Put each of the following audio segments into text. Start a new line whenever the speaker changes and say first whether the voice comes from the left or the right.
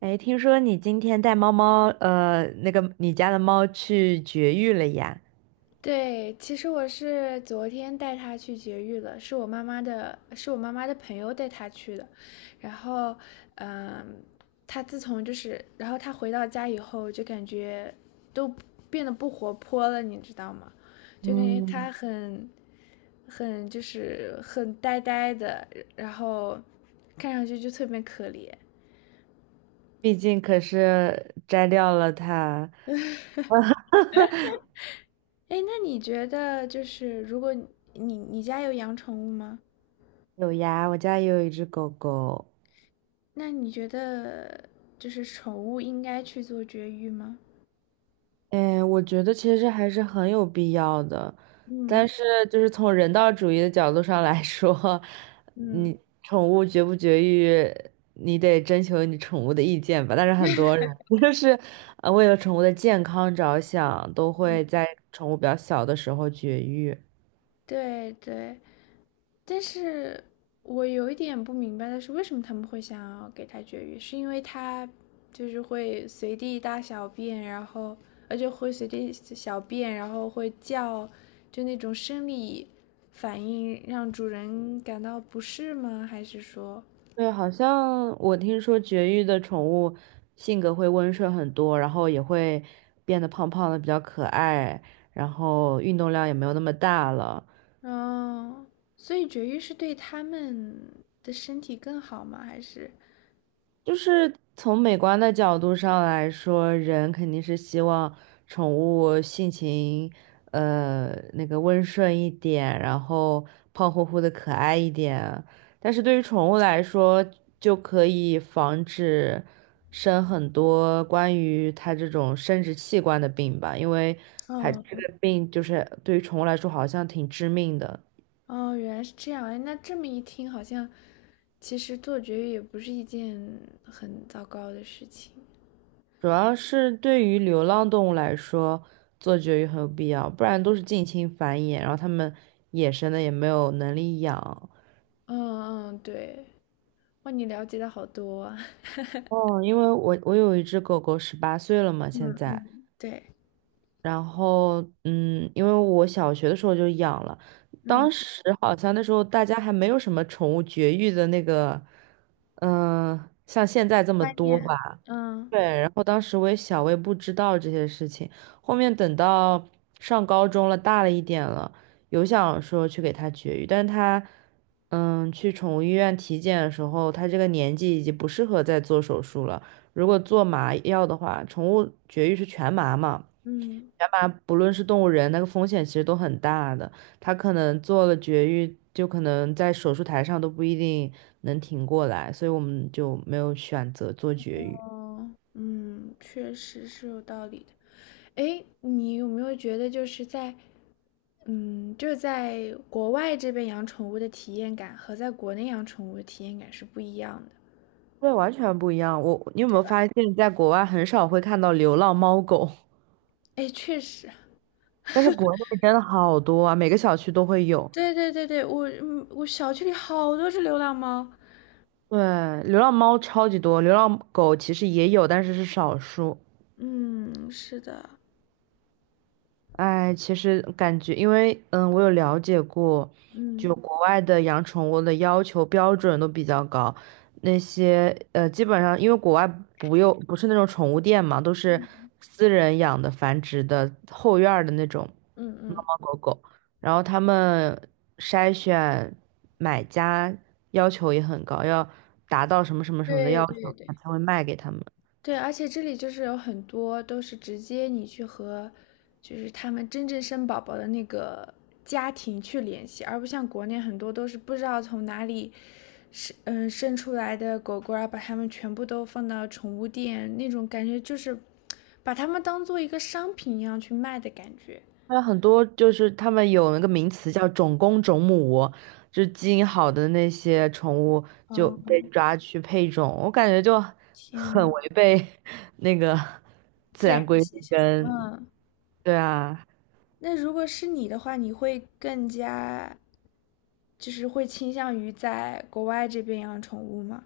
right: 哎，听说你今天带猫猫，那个你家的猫去绝育了呀？
left: 对，其实我是昨天带它去绝育了，是我妈妈的朋友带它去的。然后，嗯，它自从就是，然后它回到家以后，就感觉都变得不活泼了，你知道吗？就感觉
right: 嗯，
left: 它很就是很呆呆的，然后看上去就特别可怜。
right: 毕竟可是摘掉了它。
left: 哎，那你觉得就是如果你家有养宠物吗？
right: 有呀，我家也有一只狗狗。
left: 那你觉得就是宠物应该去做绝育吗？
right: 哎，我觉得其实还是很有必要的，
left: 嗯
right: 但是就是从人道主义的角度上来说，
left: 嗯，
right: 你宠物绝不绝育，你得征求你宠物的意见吧。但是很多人 就是为了宠物的健康着想，都会在宠物比较小的时候绝育。
left: 对对，但是我有一点不明白的是，为什么他们会想要给它绝育？是因为它就是会随地大小便，然后而且会随地小便，然后会叫，就那种生理反应让主人感到不适吗？还是说，
right: 对，好像我听说绝育的宠物性格会温顺很多，然后也会变得胖胖的，比较可爱，然后运动量也没有那么大了。
left: 哦，所以绝育是对他们的身体更好吗？还是，
right: 就是从美观的角度上来说，人肯定是希望宠物性情，呃，那个温顺一点，然后胖乎乎的可爱一点。但是对于宠物来说，就可以防止生很多关于它这种生殖器官的病吧，因为还这
left: 哦
right: 个病就是对于宠物来说好像挺致命的。
left: 哦，原来是这样。哎，那这么一听，好像其实做绝育也不是一件很糟糕的事情。
right: 主要是对于流浪动物来说，做绝育很有必要，不然都是近亲繁衍，然后它们野生的也没有能力养。
left: 嗯嗯，对，哇，你了解的好多啊。
right: 哦，因为我有一只狗狗，十八岁了嘛，现
left: 嗯嗯，
right: 在，
left: 对，
right: 然后因为我小学的时候就养了，当
left: 嗯，
right: 时好像那时候大家还没有什么宠物绝育的那个，像现在这么
left: 观
right: 多吧。
left: 念，嗯
right: 对，然后当时我也小，我也不知道这些事情。后面等到上高中了，大了一点了，有想说去给他绝育，但是他，去宠物医院体检的时候，他这个年纪已经不适合再做手术了。如果做麻药的话，宠物绝育是全麻嘛，
left: 嗯，
right: 全麻不论是动物人，那个风险其实都很大的。他可能做了绝育，就可能在手术台上都不一定能挺过来，所以我们就没有选择做绝育。
left: 哦，嗯，确实是有道理的。诶，你有没有觉得就是在，嗯，就是在国外这边养宠物的体验感和在国内养宠物的体验感是不一样的？
right: 对，完全不一样。你有没有发现，在国外很少会看到流浪猫狗，
left: 诶，确实，
right: 但是国内真的好多啊，每个小区都会有。
left: 对对对对，我小区里好多只流浪猫。
right: 对，流浪猫超级多，流浪狗其实也有，但是是少数。
left: 嗯，是的，
right: 哎，其实感觉，因为我有了解过，就
left: 嗯
right: 国外的养宠物的要求标准都比较高，那些基本上因为国外不用不是那种宠物店嘛，都是私人养的繁殖的后院儿的那种
left: 嗯
right: 猫
left: 嗯，
right: 猫狗狗，然后他们筛选买家要求也很高，要达到什么什么什么的
left: 对
right: 要求，
left: 对
right: 他
left: 对。
right: 才会卖给他们。
left: 对，而且这里就是有很多都是直接你去和，就是他们真正生宝宝的那个家庭去联系，而不像国内很多都是不知道从哪里生出来的狗狗，啊，把它们全部都放到宠物店，那种感觉就是把它们当做一个商品一样去卖的感觉。
right: 还有很多就是他们有那个名词叫种公种母，就是基因好的那些宠物就
left: 哦，
right: 被抓去配种，我感觉就很
left: 天，
right: 违背 那个自
left: 自然
right: 然规律
left: 现象。
right: 跟，
left: 嗯，
right: 对啊，
left: 那如果是你的话，你会更加就是会倾向于在国外这边养宠物吗？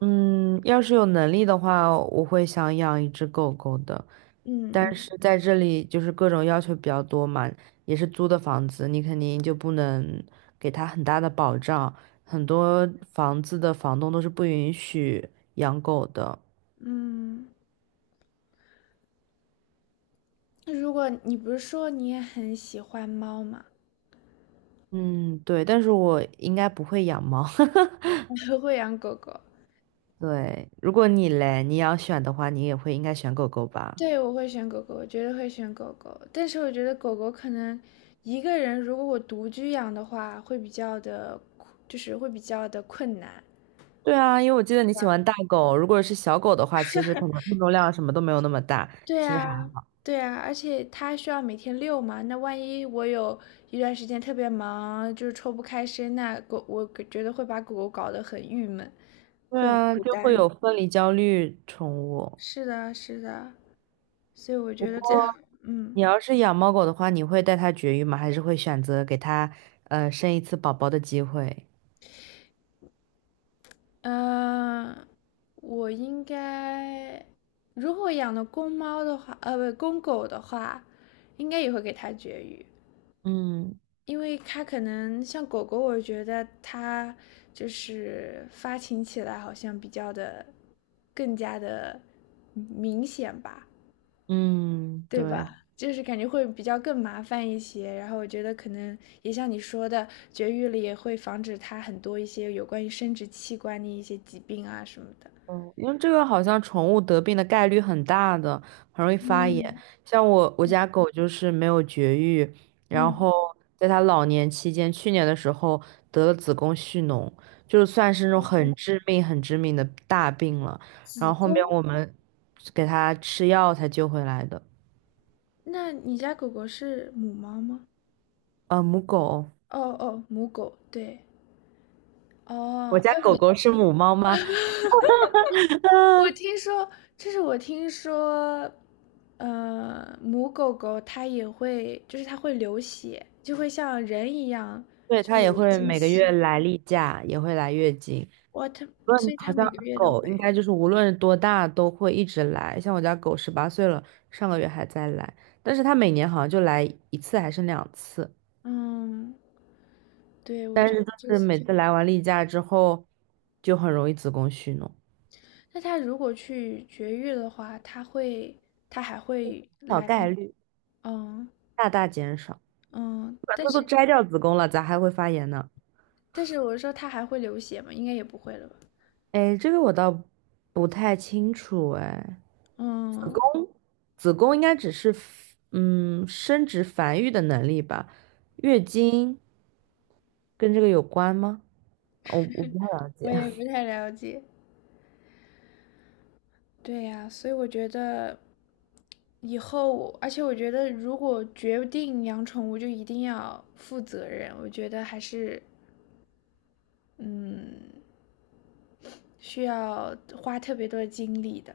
right: 嗯，要是有能力的话，我会想养一只狗狗的。
left: 嗯
right: 但
left: 嗯
right: 是在这里就是各种要求比较多嘛，也是租的房子，你肯定就不能给它很大的保障。很多房子的房东都是不允许养狗的。
left: 嗯，那如果你不是说你也很喜欢猫吗？
right: 嗯，对，但是我应该不会养猫。
left: 我会养狗狗，
right: 对，如果你嘞，你要选的话，你也会应该选狗狗吧？
left: 对，我会选狗狗，我绝对会选狗狗。但是我觉得狗狗可能一个人，如果我独居养的话，会比较的，就是会比较的困难。
right: 对啊，因为我记得你喜欢大狗，如果是小狗的话，其实可能运动量什么都没有那么大，
left: 对
right: 其实还。
left: 啊，对啊，而且它需要每天遛嘛，那万一我有一段时间特别忙，就是抽不开身，那狗我觉得会把狗狗搞得很郁闷，
right: 对
left: 会很
right: 啊，
left: 孤
right: 就会
left: 单。
right: 有分离焦虑宠物。
left: 是的，是的。所以我觉得这样，嗯，
right: 你要是养猫狗的话，你会带它绝育吗？还是会选择给它生一次宝宝的机会？
left: 呃，我应该，如果养的公猫的话，不，公狗的话，应该也会给它绝育，
right: 嗯
left: 因为它可能像狗狗，我觉得它就是发情起来好像比较的更加的明显吧，
right: 嗯，
left: 对
right: 对，
left: 吧？就是感觉会比较更麻烦一些，然后我觉得可能也像你说的，绝育了也会防止它很多一些有关于生殖器官的一些疾病啊什么的。
right: 嗯，因为这个好像宠物得病的概率很大的，很容易发炎。
left: 嗯，
right: 像我家狗就是没有绝育，然
left: 嗯，
right: 后在它老年期间，去年的时候得了子宫蓄脓，就算是那种很致命、很致命的大病了。然后后面我们给它吃药才救回来的。
left: 那你家狗狗是母猫吗？
right: 母狗。
left: 哦哦，母狗，对，
right: 我
left: 哦，
right: 家
left: 哎，
right: 狗狗
left: 我
right: 是母猫吗？啊，
left: 我听说，就是我听说，母狗狗它也会，就是它会流血，就会像人一样，
right: 对，
left: 就
right: 它也
left: 有
right: 会
left: 经
right: 每个月
left: 期。
right: 来例假，也会来月经。
left: 哇，它，所以
right: 好
left: 它
right: 像
left: 每个月都
right: 狗应该就是无论多大都会一直来，像我家狗十八岁了，上个月还在来，但是它每年好像就来一次还是两次，
left: 嗯，对，我觉得这
right: 是
left: 些，
right: 每次来完例假之后，就很容易子宫蓄脓，
left: 那他如果去绝育的话，他会，他还会
right: 小
left: 来那
right: 概率
left: 嗯
right: 大大减少，
left: 嗯，
right: 把
left: 但
right: 它都
left: 是
right: 摘掉子宫了，咋还会发炎呢？
left: 但是我说他还会流血吗？应该也不会了吧？
right: 哎，这个我倒不太清楚哎，子
left: 嗯，
right: 宫子宫应该只是生殖繁育的能力吧，月经跟这个有关吗？我不太了
left: 我
right: 解，
left: 也不太了解。对呀，所以我觉得以后我而且我觉得如果决定养宠物，就一定要负责任。我觉得还是嗯，需要花特别多的精力的，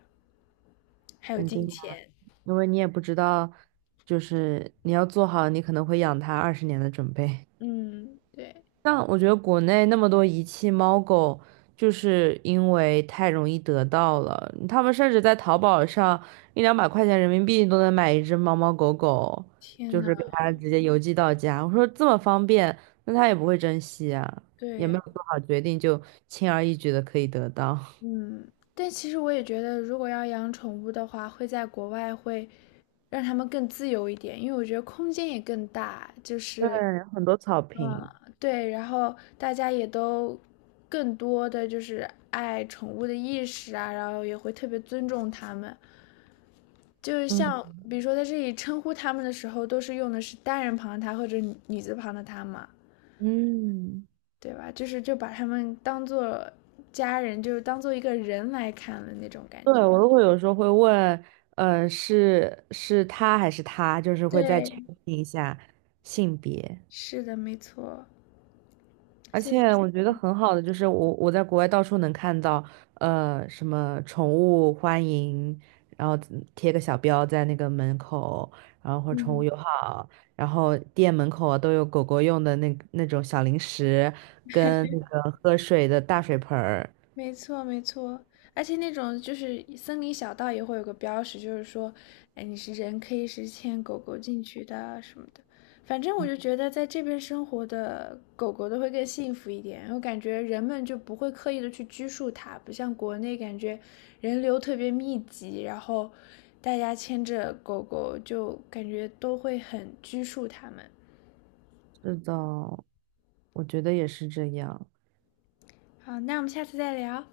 left: 还有
right: 肯
left: 金
right: 定啊，
left: 钱。
right: 因为你也不知道，就是你要做好你可能会养它20年的准备。
left: 嗯，对。
right: 像我觉得国内那么多遗弃猫狗，就是因为太容易得到了，他们甚至在淘宝上一两百块钱人民币都能买一只猫猫狗狗，
left: 天
right: 就
left: 呐，
right: 是给它直接邮寄到家。我说这么方便，那它也不会珍惜啊，也没有
left: 对，
right: 做好决定就轻而易举的可以得到。
left: 嗯，但其实我也觉得，如果要养宠物的话，会在国外会让它们更自由一点，因为我觉得空间也更大，就
right: 对，
left: 是，
right: 很多草坪。
left: 嗯，对，然后大家也都更多的就是爱宠物的意识啊，然后也会特别尊重它们，就是像
right: 嗯
left: 比如说在这里称呼它们的时候，都是用的是单人旁的它或者女字旁的它嘛，
right: 嗯。
left: 对吧？就是就把他们当做家人，就是当做一个人来看了那种感
right: 对，
left: 觉。
right: 我都会有时候会问，是他还是他，就是会再确
left: 对，
right: 定一下性别。
left: 是的，没错。
right: 而且
left: 就
right: 我觉得很好的就是我在国外到处能看到，什么宠物欢迎，然后贴个小标在那个门口，然后或者宠物
left: 嗯。
right: 友好，然后店门口啊都有狗狗用的那种小零食跟那个喝水的大水盆儿。
left: 没错，没错，而且那种就是森林小道也会有个标识，就是说，哎，你是人可以是牵狗狗进去的啊什么的。反正我就觉得在这边生活的狗狗都会更幸福一点，我感觉人们就不会刻意的去拘束它，不像国内感觉人流特别密集，然后大家牵着狗狗就感觉都会很拘束它们。
right: 是的，我觉得也是这样。
left: 好，那我们下次再聊。